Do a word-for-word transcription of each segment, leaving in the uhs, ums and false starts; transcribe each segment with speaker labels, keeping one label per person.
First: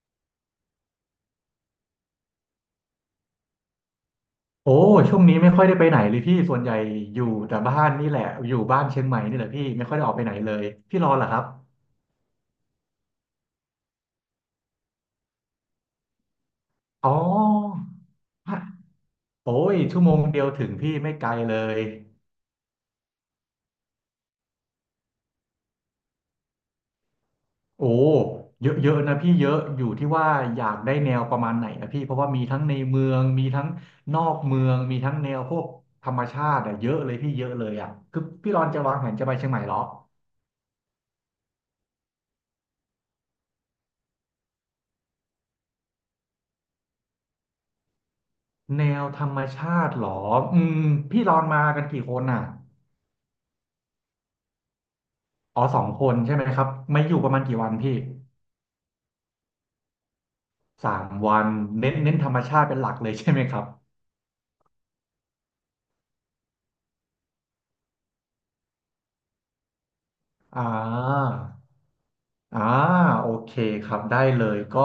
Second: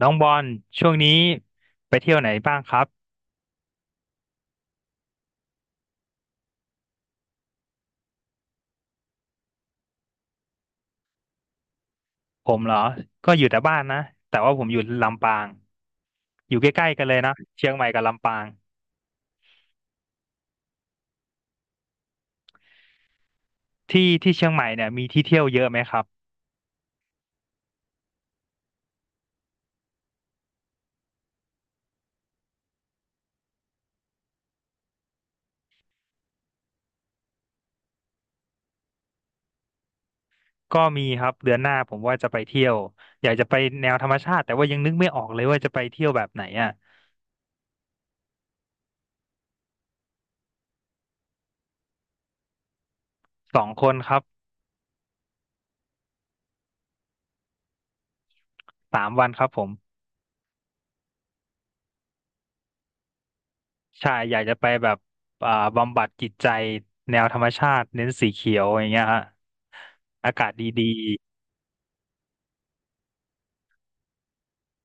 Speaker 1: น้องบอลช่วงนี้ไปเที่ยวไหนบ้างครับ
Speaker 2: โอ้ช่วงนี้ไม่ค่อยได้ไปไหนเลยพี่ส่วนใหญ่อยู่แต่บ้านนี่แหละอยู่บ้านเชียงใหม่นี่แหละพี่ไม่ค่อยได้ออกไปไหนเลยพี่รอเหรอครับ
Speaker 1: ผมเหรอก็อยู่แต่บ้านนะแต่ว่าผมอยู่ลำปางอยู่ใกล้ๆกัน
Speaker 2: อ๋อ
Speaker 1: เลยนะเชียงใหม่กับลำปาง
Speaker 2: ฮะโอ้ยชั่วโมงเดียวถึงพี่ไม่ไกลเลย
Speaker 1: ที่ที่เชียงใหม่เนี่ยมีที่เที่ยวเยอะไหมครับ
Speaker 2: โอ้เยอะเยอะนะพี่เยอะอยู่ที่ว่าอยากได้แนวประมาณไหนนะพี่เพราะว่ามีทั้งในเมืองมีทั้งนอกเมืองมีทั้งแนวพวกธรรมชาติอะเยอะเลยพี่เยอะเลยอะคือพี่รอนจะวางแผนจะไปเชียงใหม่เหรอ
Speaker 1: ก็มีครับเดือนหน้าผมว่าจะไปเที่ยวอยากจะไปแนวธรรมชาติแต่ว่ายังนึกไม่ออกเลยว่าจะไปเที่ยวแบบไหนอ่ะ
Speaker 2: แนวธรรมชาติเหรออืมพี่รอนมากันกี่คนอ่ะ
Speaker 1: สองคนครับ
Speaker 2: อ๋อสองคนใช่ไหมครับไม่อยู่ประมาณกี่วันพี่
Speaker 1: สามวันครับผม
Speaker 2: สามวันเน้นเน้นธรรมชาติเป็นหลักเลย ใช่ไหมครับ
Speaker 1: ใช่อยากจะไปแบบอ่าบำบัดจิตใจแนวธรรมชาติเน้นสีเขียวอย่างเงี้ยฮะอากาศ
Speaker 2: อ่
Speaker 1: ดี
Speaker 2: าอ่าโอเคครับได้เลยก็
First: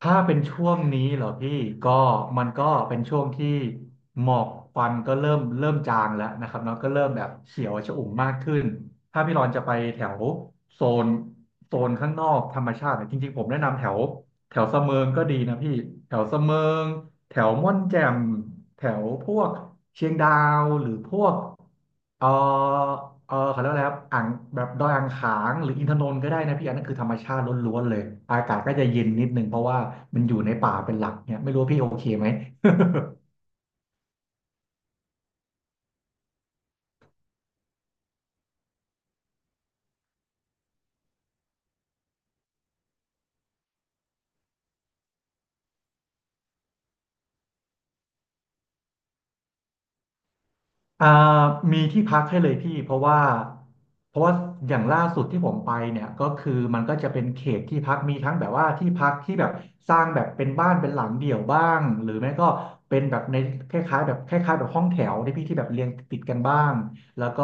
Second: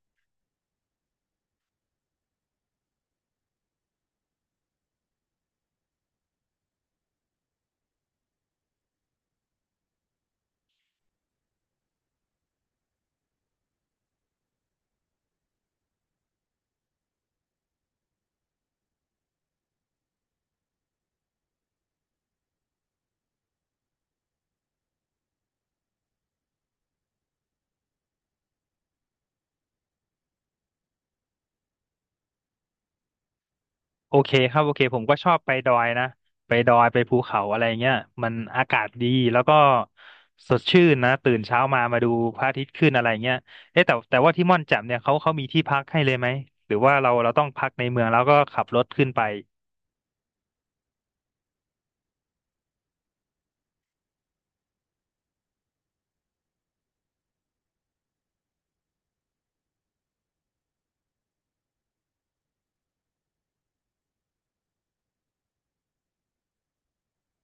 Speaker 2: ถ้าเป็นช่วงนี้เหรอพี่ก็มันก็เป็นช่วงที่หมอกควันก็เริ่มเริ่มจางแล้วนะครับเนาะก็เริ่มแบบเขียวชอุ่มมากขึ้นถ้าพี่รอนจะไปแถวโซนโซนข้างนอกธรรมชาติเนี่ยจริงๆผมแนะนำแถวแถวเสมิงก็ดีนะพี่แถวเสมิง แถวม่อนแจ่มแถวพวกเชียงดาวหรือพวกเออเออเขาเรียกว่าอะไรครับอ่างแบบดอยอ่างขางหรืออินทนนท์ก็ได้นะพี่อันนั้นคือธรรมชาติล้วนๆเลยอากาศก็จะเย็นนิดนึงเพราะว่ามันอยู่ในป่าเป็นหลักเนี่ยไม่รู้ว่าพี่โอเคไหม
Speaker 1: โอเคครับโอเคผมก็ชอบไปดอยนะไปดอยไปภูเขาอะไรเงี้ยมันอากาศดีแล้วก็สดชื่นนะตื่นเช้ามามาดูพระอาทิตย์ขึ้นอะไรเงี้ยเอ๊ะแต่แต่ว่าที่ม่อนแจ่มเนี่ยเขาเขามีที่พักให้เลยไหมหรือว่าเราเราต้องพักในเมืองแล้วก็ขับรถขึ้นไป
Speaker 2: อ่ามีที่พักให้เลยพี่เพราะว่าเพราะว่าอย่างล่าสุดที่ผมไปเนี่ยก็คือมันก็จะเป็นเขตที่พักมีทั้งแบบว่าที่พักที่แบบสร้างแบบเป็นบ้านเป็นหลังเดี่ยวบ้างหรือไม่ก็เป็นแบบในคล้ายๆแบบคล้ายๆแบบห้องแถวที่พี่ที่แบบเรียงติดกันบ้างแล้วก็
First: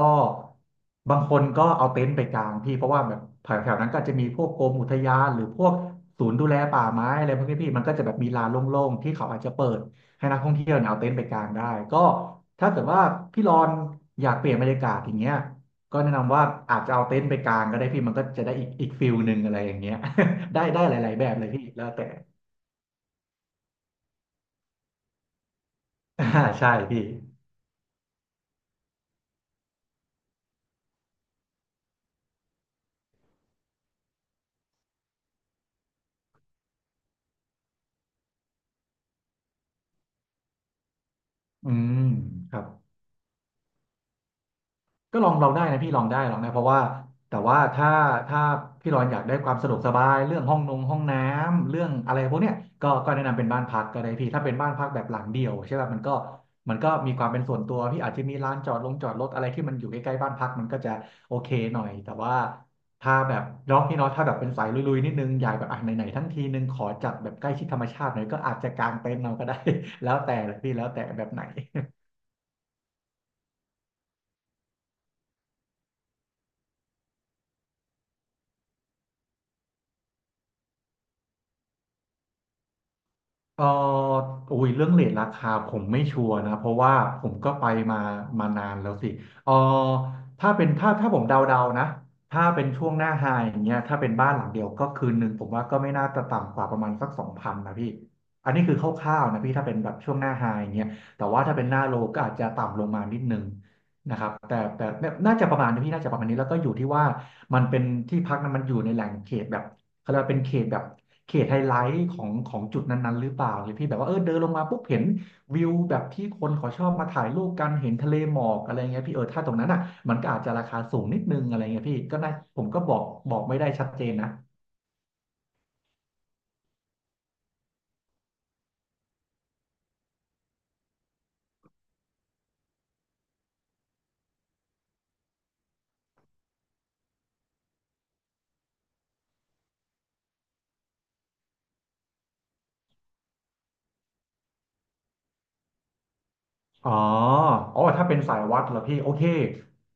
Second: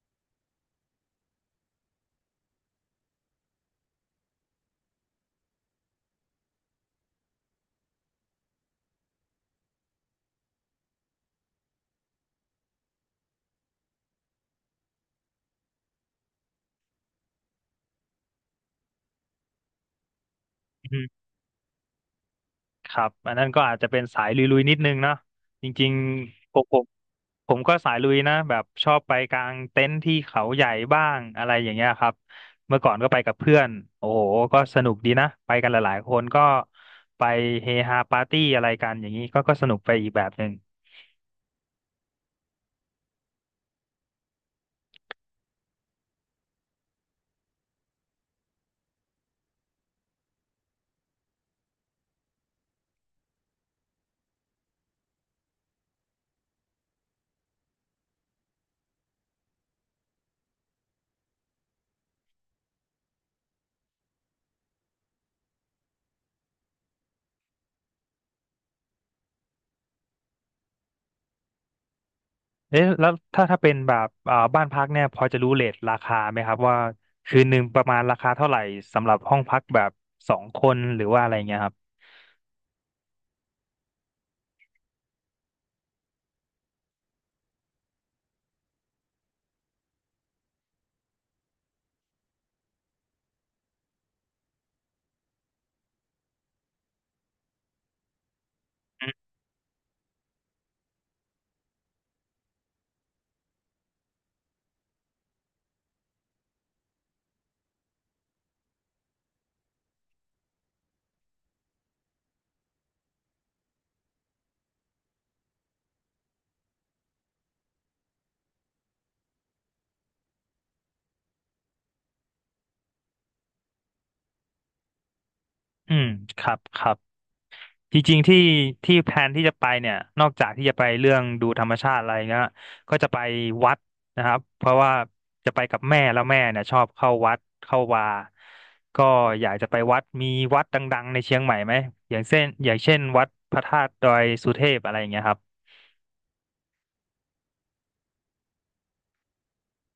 Speaker 2: บางคนก็เอาเต็นท์ไปกางพี่เพราะว่าแบบแถวๆนั้นก็อาจจะมีพวกกรมอุทยานหรือพวกศูนย์ดูแลป่าไม้อะไรพวกนี้พี่มันก็จะแบบมีลานโล่งๆที่เขาอาจจะเปิด ให้นักท่องเที่ยวเนี่ยเอาเต็นท์ไปกางได้ก็ถ้าเกิดว่าพี่รอนอยากเปลี่ยนบรรยากาศอย่างเงี้ยก็แนะนำว่าอาจจะเอาเต็นท์ไปกางก็ได้พี่มันก็จะได้อีกอีกฟิลหนึ่งอะไรอย่างเงี้ย ได้ได้ห
Speaker 1: อื
Speaker 2: ลาย
Speaker 1: ม
Speaker 2: ๆแบบเลยพี่แล้วแต่
Speaker 1: ครับอันนั้นก็อาจจะเป็นสายลุยๆนิดนึงเนาะจริง
Speaker 2: อ่า
Speaker 1: ๆผม
Speaker 2: ใช่
Speaker 1: ผม
Speaker 2: พี่
Speaker 1: ผมก็สายลุยนะแบบชอบไปกางเต็นท์ที่เขาใหญ่บ้างอะไรอย่างเงี้ยครับเมื่อก่อนก็ไปกับเพื่อนโอ้โหก็สนุกดีนะไปกันหลายๆคนก็ไปเฮฮาปาร์ตี้อะไรกันอย่างนี้ก็ก็สนุกไปอีกแบบหนึ่ง
Speaker 2: อืมครับ ก็ลองเราได้นะพี่ลองได้ลองได้เพราะว่าแต่ว่าถ้าถ้าพี่รอนอยากได้ความสะดวกสบายเรื่องห้องนงห้องน้ำเรื่องอะไรพวกเนี้ยก็ก็แนะนำเป็นบ้านพักก็ได้พี่ถ้าเป็นบ้านพักแบบหลังเดียวใช่ป่ะมันก็มันก็มีความเป็นส่วนตัวพี่อาจจะมีร้านจอดลงจอดรถอะไรที่มันอยู่ใกล้ๆบ้านพักมันก็จะโอเคหน่อยแต่ว่าถ้าแบบเนาะพี่เนาะถ้าแบบเป็นสายลุยๆนิดนึงอยากแบบอ่ะไหนๆทั้งทีนึงขอจัดแบบใกล้ชิดธรรมชาติหน่อยก็อาจจะกางเต็นท์เราก็ได้ แล้วแต่เลยพี่แล้วแต่แบบไหน
Speaker 1: เอ๊ะแล้วถ้าถ้าเป็นแบบอ่าบ้านพักเนี่ยพอจะรู้เรทราคาไหมครับว่าคืนหนึ่งประมาณราคาเท่าไหร่สำหรับห้องพักแบบสองคนหรือว่าอะไรเงี้ยครับ
Speaker 2: ก็อุ้ยเรื่องเรทราคาผมไม่ชัวร์นะเพราะว่าผมก็ไปมามานานแล้วสิเออถ้าเป็นถ้าถ้าผมเดาๆนะ ถ้าเป็นช่วงหน้าไฮอย่างเงี้ยถ้าเป็นบ้านหลังเดียวก็คืนหนึ่งผมว่าก็ไม่น่าจะต่ำกว่าประมาณสักสองพันนะพี่อันนี้คือคร่าวๆนะพี่ถ้าเป็นแบบช่วงหน้าไฮอย่างเงี้ยแต่ว่าถ้าเป็นหน้าโลก็อาจจะต่ำลงมานิดนึงนะครับแต่แต่น่าจะประมาณนี้พี่น่าจะประมาณนี้แล้วก็อยู่ที่ว่ามันเป็นที่พักนั้นมันอยู่ในแหล่งเขตแบบ เขาเรียกว่าเป็นเขตแบบเขตไฮไลท์ของของจุดนั้นๆหรือเปล่าเนี่ยพี่แบบว่าเออเดินลงมาปุ๊บเห็นวิวแบบที่คนเขาชอบมาถ่ายรูปกันเห็นทะเลหมอกอะไรเงี้ยพี่เออถ้าตรงนั้นอ่ะมันก็อาจจะราคาสูงนิดนึงอะไรเงี้ยพี่ก็น่าผมก็บอกบอกไม่ได้ชัดเจนนะ
Speaker 1: อืมครับครับ จริงๆที่ที่แพลนที่จะไปเนี่ยนอกจากที่จะไปเรื่องดูธรรมชาติอะไรเงี้ยก็จะไปวัดนะครับเพราะว่าจะไปกับแม่แล้วแม่เนี่ยชอบเข้าวัดเข้าวาก็อยากจะไปวัดมีวัดดังๆในเชียงใหม่ไหมอย่างเช่นอย่างเช่นวัดพระธาตุดอยสุเทพอะไรอย่างเงี้ยครับ
Speaker 2: อ๋ออ๋อถ้าเป็นสายวัดเหรอพี่โอเค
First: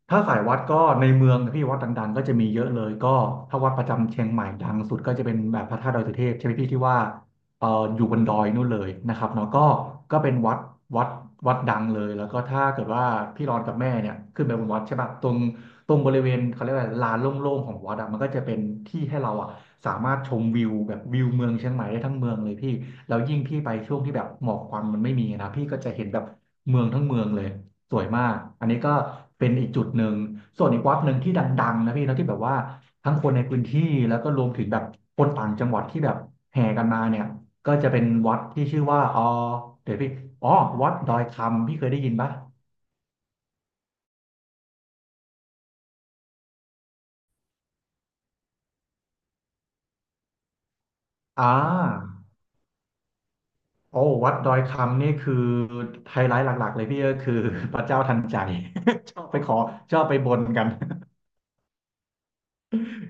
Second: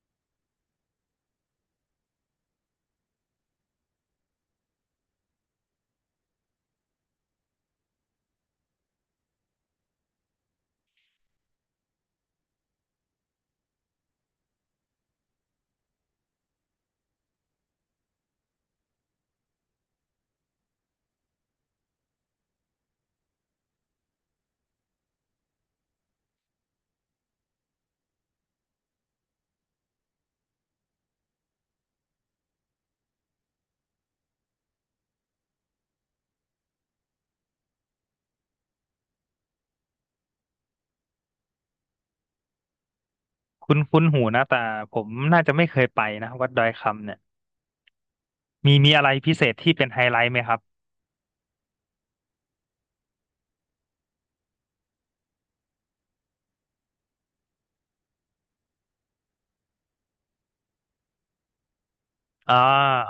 Speaker 2: ถ้าสายวัดก็ในเมืองนะพี่วัดดังๆก็จะมีเยอะเลยก็ถ้าวัดประจำเชียงใหม่ดังสุดก็จะเป็นแบบพระธาตุดอยสุเทพใช่ไหมพี่ที่ว่า เอ่ออยู่บนดอยนู่นเลยนะครับเนาะก็ก็เป็นวัดวัดวัดดังเลยแล้วก็ถ้าเกิดว่าพี่รอนกับแม่เนี่ยขึ้นไปบนวัดใช่ปะตรงตรงบริเวณเขาเรียกว่าลานโล่งๆของวัดอะมันก็จะเป็นที่ให้เราอะสามารถชมวิวแบบวิวเมืองเชียงใหม่ได้ทั้งเมืองเลยพี่แล้วยิ่งพี่ไปช่วงที่แบบหมอกควันมันไม่มีนะพี่ก็จะเห็นแบบเมืองทั้งเมืองเลยสวยมากอันนี้ก็เป็นอีกจุดหนึ่งส่วนอีกวัดหนึ่งที่ดังๆนะพี่นาะที่แบบว่า ทั้งคนในพื้นที่แล้วก็รวมถึงแบบคนต่างจังหวัดที่แบบแห่กันมาเนี่ยก็จะเป็นวัดที่ชื่อว่าอ๋อเดี๋ยวพี่อ๋อวัดดอยคำพี่เคยได้ยินปะ
Speaker 1: คุ้นคุ้นหูนะแต่ผมน่าจะไม่เคยไปนะวัดดอยคำเนี่ยมีมีอะไรพิเศษที่เป็นไฮไลท์ไหมครับ
Speaker 2: อ่าโอ้วัดดอยคำนี่คือไฮไลท์หลักๆเลยพี่ก็คือ พระเจ้าทันใจชอบไปขอชอบไปบนกัน
Speaker 1: อ่า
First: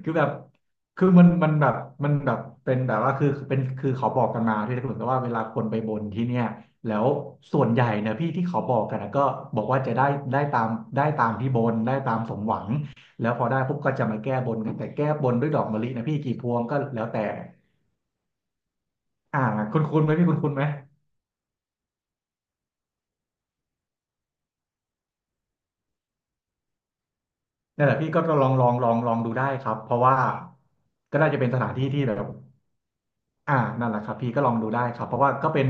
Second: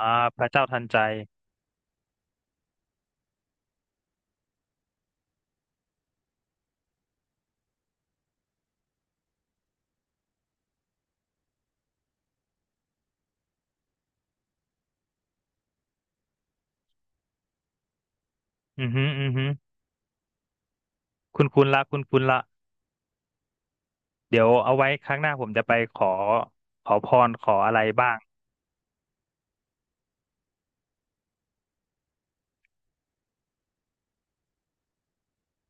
Speaker 1: อ่า
Speaker 2: คือแบบ
Speaker 1: พระเจ้าทันใจ
Speaker 2: คือมันมันแบบมันแบบเป็นแบบว่าคือเป็นคือเขาบอกกันมาที่เหมือนกับว่าเวลาคนไปบนที่เนี่ยแล้วส่วนใหญ่เนี่ยพี่ที่เขาบอกกันนะก็บอกว่าจะได้ได้ตามได้ตามที่บนได้ตามสมหวังแล้วพอได้ปุ๊บก็จะมาแก้บนกันแต่แก้บนด้วยดอกมะลินะพี่กี่พวงก็แล้วแต่
Speaker 1: อือฮึอือ
Speaker 2: อ่า
Speaker 1: ฮึ
Speaker 2: คุณคุณไหมพี่คุณคุณไหม
Speaker 1: คุ้นคุ้นละคุ้นคุ้นละ เดี๋ยวเอาไว้ครั้งหน้าผมจะไปขอขอพรขออะไร
Speaker 2: นั่นแหละพี่
Speaker 1: บ้าง
Speaker 2: ก็ลองลองลองลองดูได้ครับเพราะว่าก็น่าจะเป็นสถานที่ที่แบบอ่านั่นแหละครับพี่ก็ลองดูได้ครับเพราะว่าก็เป็น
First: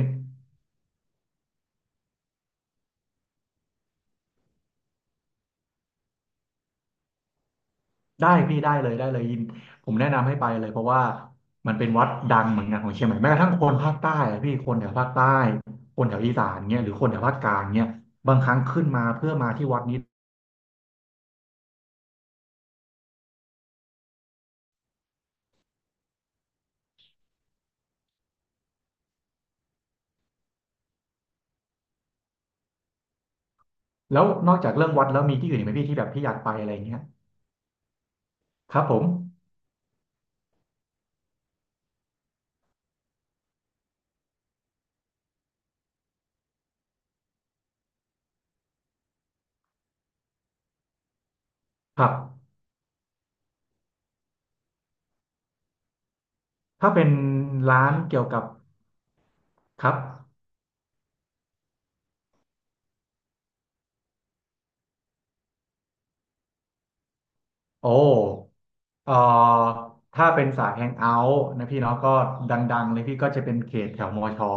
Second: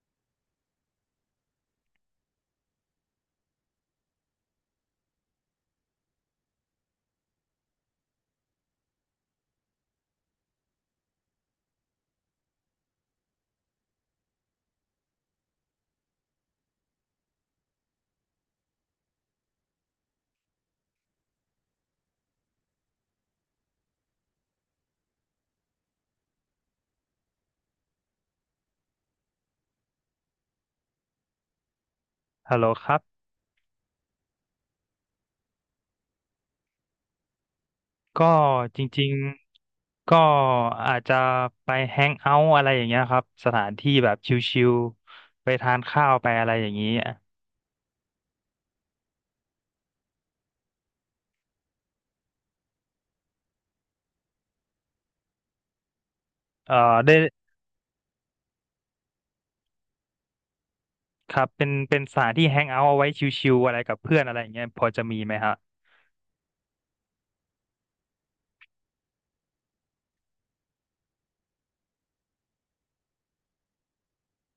Speaker 2: ได้พี่ได้เลยได้เลยยินผมแนะนำให้ไปเลยเพราะว่ามันเป็นวัดดังเหมือนกันของเชียงใหม่แม้กระทั่งคนภาคใต้อะพี่คนแถวภาคใต้คนแถวอีสานเนี่ยหรือคนแถวภาคกลางเนี่ยบางครั้งขึ้นมาเพื่อมาที่วัดนี้
Speaker 1: ฮัลโหลครับ
Speaker 2: แล้วนอกจากเรื่องวัดแล้วมีที่อื่นอีกไหมพี่ที่แบบพี่อยากไปอะไรอย่างเงี้ย
Speaker 1: ก็
Speaker 2: ค
Speaker 1: จ
Speaker 2: รับผม
Speaker 1: ริงๆก็อาจจะไปแฮงเอาท์อะไรอย่างเงี้ยครับสถานที่แบบชิลๆไปทานข้าวไปอะไรอย่างนี้
Speaker 2: ครับ
Speaker 1: เอ่อ
Speaker 2: ถ้าเป็น
Speaker 1: ได้
Speaker 2: ร้านเกี่ยวกับครับ
Speaker 1: ครับเป็นเป็นสถานที่แฮงเอาท์เอาไว้ชิลๆอะไรกับเพื่อนอะไรอย่างเงี้ยพอจะมีไหมฮะ
Speaker 2: โอ้เอ่อถ้าเป็นสายแฮงเอาท์นะพี่เนาะก็ดังๆเลยพี่ก็จะเป็นเขตแถวมอชอ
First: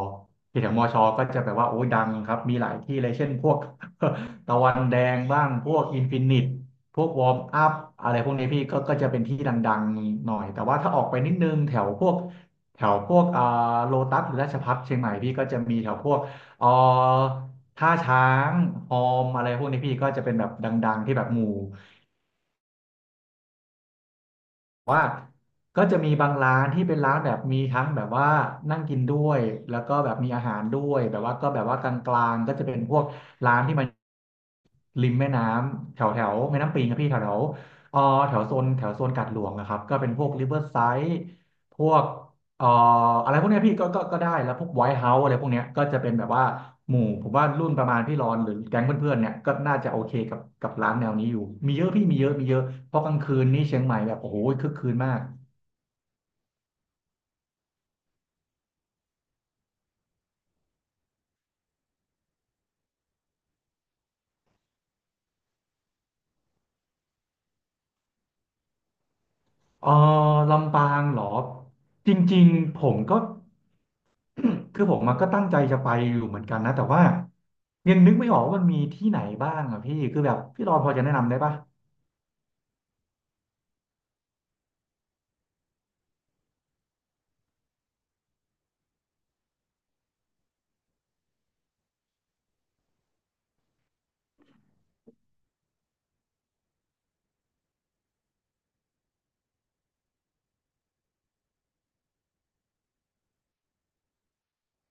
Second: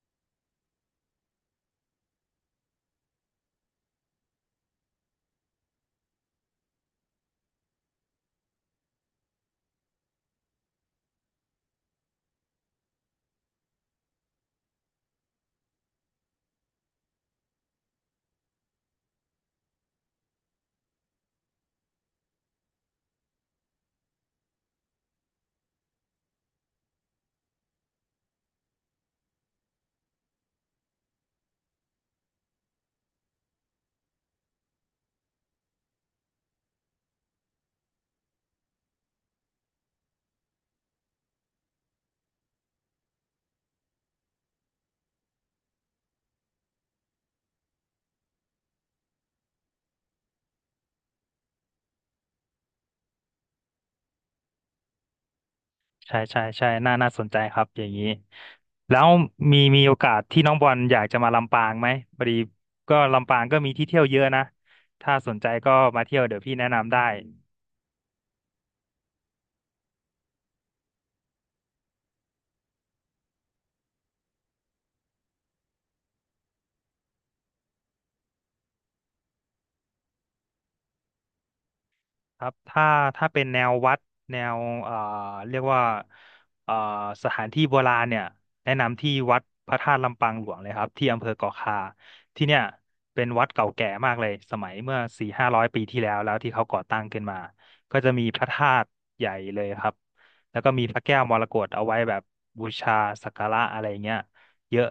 Speaker 2: เขตแถวมอชอก็จะแบบว่าโอ้ยดังครับมีหลายที่เลยเช่นพวก ตะวันแดงบ้างพวกอินฟินิตพวกวอร์มอัพอะไรพวกนี้พี่ก็ก็จะเป็นที่ดังๆหน่อยแต่ว่าถ้าออกไปนิดนึงแถวพวกแถวพวกอ่าโลตัสหรือราชภัฏเชียงใหม่พี่ก็จะมีแถวพวกเอ่อท่าช้างฮอมอะไรพวกนี้พี่ก็จะเป็นแบบดังๆที่แบบหมู่ ก็จะมีบางร้านที่เป็นร้านแบบมีทั้งแบบว่านั่งกินด้วยแล้วก็แบบมีอาหารด้วยแบบว่าก็แบบว่ากลางๆก็จะเป็นพวกร้านที่มันริมแม่น้ำแถวแถวแม่น้ำปิงครับพี่แถวแถวเอ่อแถวโซนแถวโซนกาดหลวงนะครับก็เป็นพวกริเวอร์ไซด์พวกเอ่ออะไรพวกเนี้ยพี่ก็ก็ก็ได้แล้วพวกไวท์เฮาส์อะไรพวกเนี้ยก็จะเป็นแบบว่าหมู่ผมว่ารุ่นประมาณพี่รอนหรือแก๊งเพื่อนๆเนี่ยก็น่าจะโอเคกับกับร้านแนวนี้อยู่มีเยอะพี่มีเยอะมีเยอะเพราะกลางคืนนี่เชียงใหม่แบบโอ้โหคึกคืนมาก
Speaker 1: ใช่ใช่ใช่น่าน่าสนใจครับอย่างนี้แล้วมีมีโอกาสที่น้องบอลอยากจะมาลำปางไหมพอดีก็ลำปางก็มีที่เที่ยวเยอะนะถ้าสนใจก็มาเที่ยวเดี๋ยวพี่แนะนำได้
Speaker 2: เออลำปางเหรอจริงๆผมก็ คือผมมาก็ตั้งใจจะไปอยู่เหมือนกันนะแต่ว่ายังนึกไม่ออกว่ามันมีที่ไหนบ้างอะพี่คือแบบพี่รอนพอจะแนะนำได้ปะ
Speaker 1: ครับถ้าถ้าเป็นแนววัดแนวเอ่อเรียกว่าเอ่อสถานที่โบราณเนี่ยแนะนำที่วัดพระธาตุลำปางหลวงเลยครับที่อำเภอเกาะคาที่เนี่ยเป็นวัดเก่าแก่มากเลยสมัยเมื่อสี่ห้าร้อยปีที่แล้วแล้วที่เขาก่อตั้งขึ้นมาก็จะมีพระธาตุใหญ่เลยครับแล้วก็มีพระแก้วมรกตเอาไว้แบบบูชาสักการะอะไรเงี้ยเยอะ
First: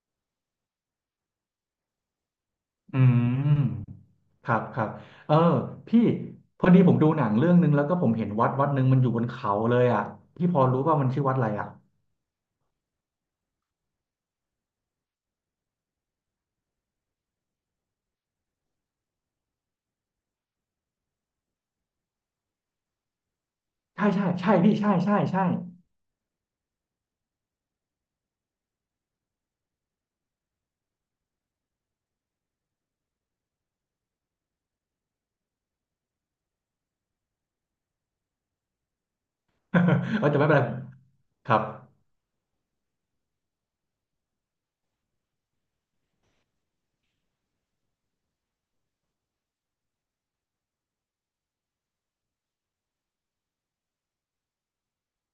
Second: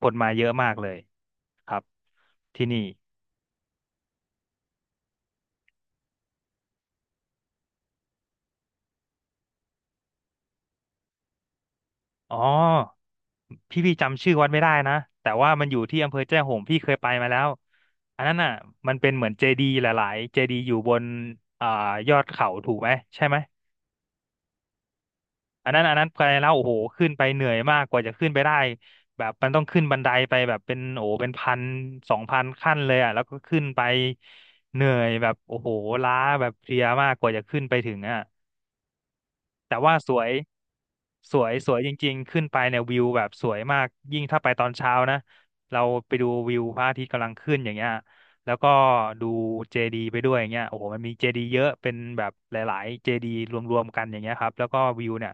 Speaker 1: คนมาเยอะมากเลยครับที่นี่
Speaker 2: อืมครับครับเออพี่พอดีผมดูหนังเรื่องนึงแล้วก็ผมเห็นวัดวัดหนึ่งมันอยู่บนเขาเลยอะพี่พอรู้ว่ามันชื่อวัดอะไรอะ
Speaker 1: อ๋อพี่พี่จำชื่อวัดไม่ได้นะแต่ว่ามันอยู่ที่อำเภอแจ้ห่มพี่เคยไปมาแล้วอันนั้นน่ะมันเป็นเหมือนเจดีย์หลายๆเจดีย์อยู่บนอ่ายอดเขาถูกไหมใช่ไหม
Speaker 2: ใช่ใช่ใช่พี่ใช่ใช่ใช่
Speaker 1: อันนั้นอันนั้นไปแล้วโอ้โหขึ้นไปเหนื่อยมากกว่าจะขึ้นไปได้แบบมันต้องขึ้นบันไดไปแบบเป็นโอ้โหเป็นพันสองพันขั้นเลยอ่ะแล้วก็ขึ้นไปเหนื่อยแบบโอ้โหล้าแบบเพลียมากกว่าจะขึ้นไปถึงอ่ะ แต่ว่าส ว
Speaker 2: เออ
Speaker 1: ย
Speaker 2: แต่ไม่เป็นไร
Speaker 1: สว
Speaker 2: ค
Speaker 1: ย
Speaker 2: รับ
Speaker 1: สวยจริงๆขึ้นไปเนี่ยวิวแบบสวยมากยิ่งถ้าไปตอนเช้านะเราไปดูวิวพระอาทิตย์กำลังขึ้นอย่างเงี้ยแล้วก็ดูเจดีไปด้วยอย่างเงี้ยโอ้โหมันมีเจดีเยอะเป็นแบบหลายๆเจดีรวมๆกันอย่างเงี้ยครับแล้วก็วิวเนี่ย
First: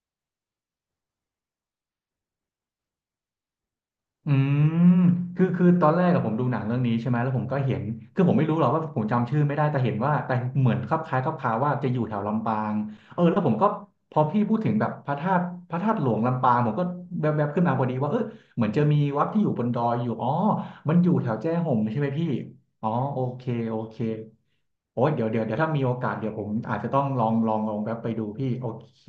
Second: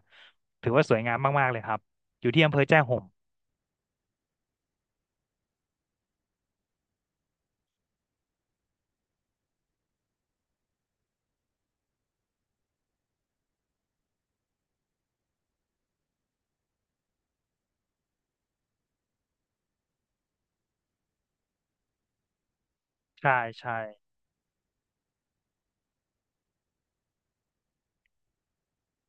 Speaker 1: ถือว่าสวยงามมากๆเลยครับอยู่ที่อำเภอแจ้ห่ม
Speaker 2: อืมคือคือตอนแรกกับผมดูหนังเรื่องนี้ใช่ไหมแล้วผมก็เห็นคือผมไม่รู้หรอกว่าผมจำชื่อไม่ได้แต่เห็นว่าแต่เหมือนคลับคล้ายคลับคาว่าจะอยู่แถวลำปางเออแล้วผมก็พอพี่พูดถึงแบบพระธาตุพระธาตุหลวงลำปางผมก็แวบๆขึ้นมาพอดีว่าเออเหมือนจะมีวัดที่อยู่บนดอยอยู่อ๋อมันอยู่แถวแจ้ห่มใช่ไหมพี่อ๋อโอ
Speaker 1: ใช่
Speaker 2: เคโอ
Speaker 1: ใช่
Speaker 2: เคโอ้ยเดี๋ยวเดี๋ยวเดี๋ยวถ้ามีโอกาสเดี๋ยวผมอาจจะต้องลองลองลองแวบไปดูพี่โอเค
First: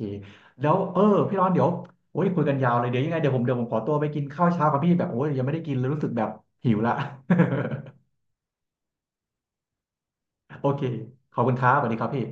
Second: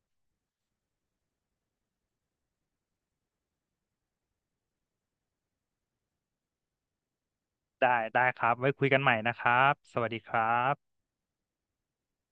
Speaker 2: แล้วเออพี่ร้อนเดี๋ยว โอ้ยคุยกันยาวเลยเดี๋ยวยังไงเดี๋ยวผมเดี๋ยวผมขอตัวไปกินข้าวเช้าครับพี่แบบโอ้ยยังไม่ได้กินเลยรู้สึกแบบหิวละ
Speaker 1: ได้ได้ครับไว้คุยกันใหม่นะครับสวัสดีครั
Speaker 2: โอเค
Speaker 1: บ
Speaker 2: ขอบคุณครับสวัสดีครับพี่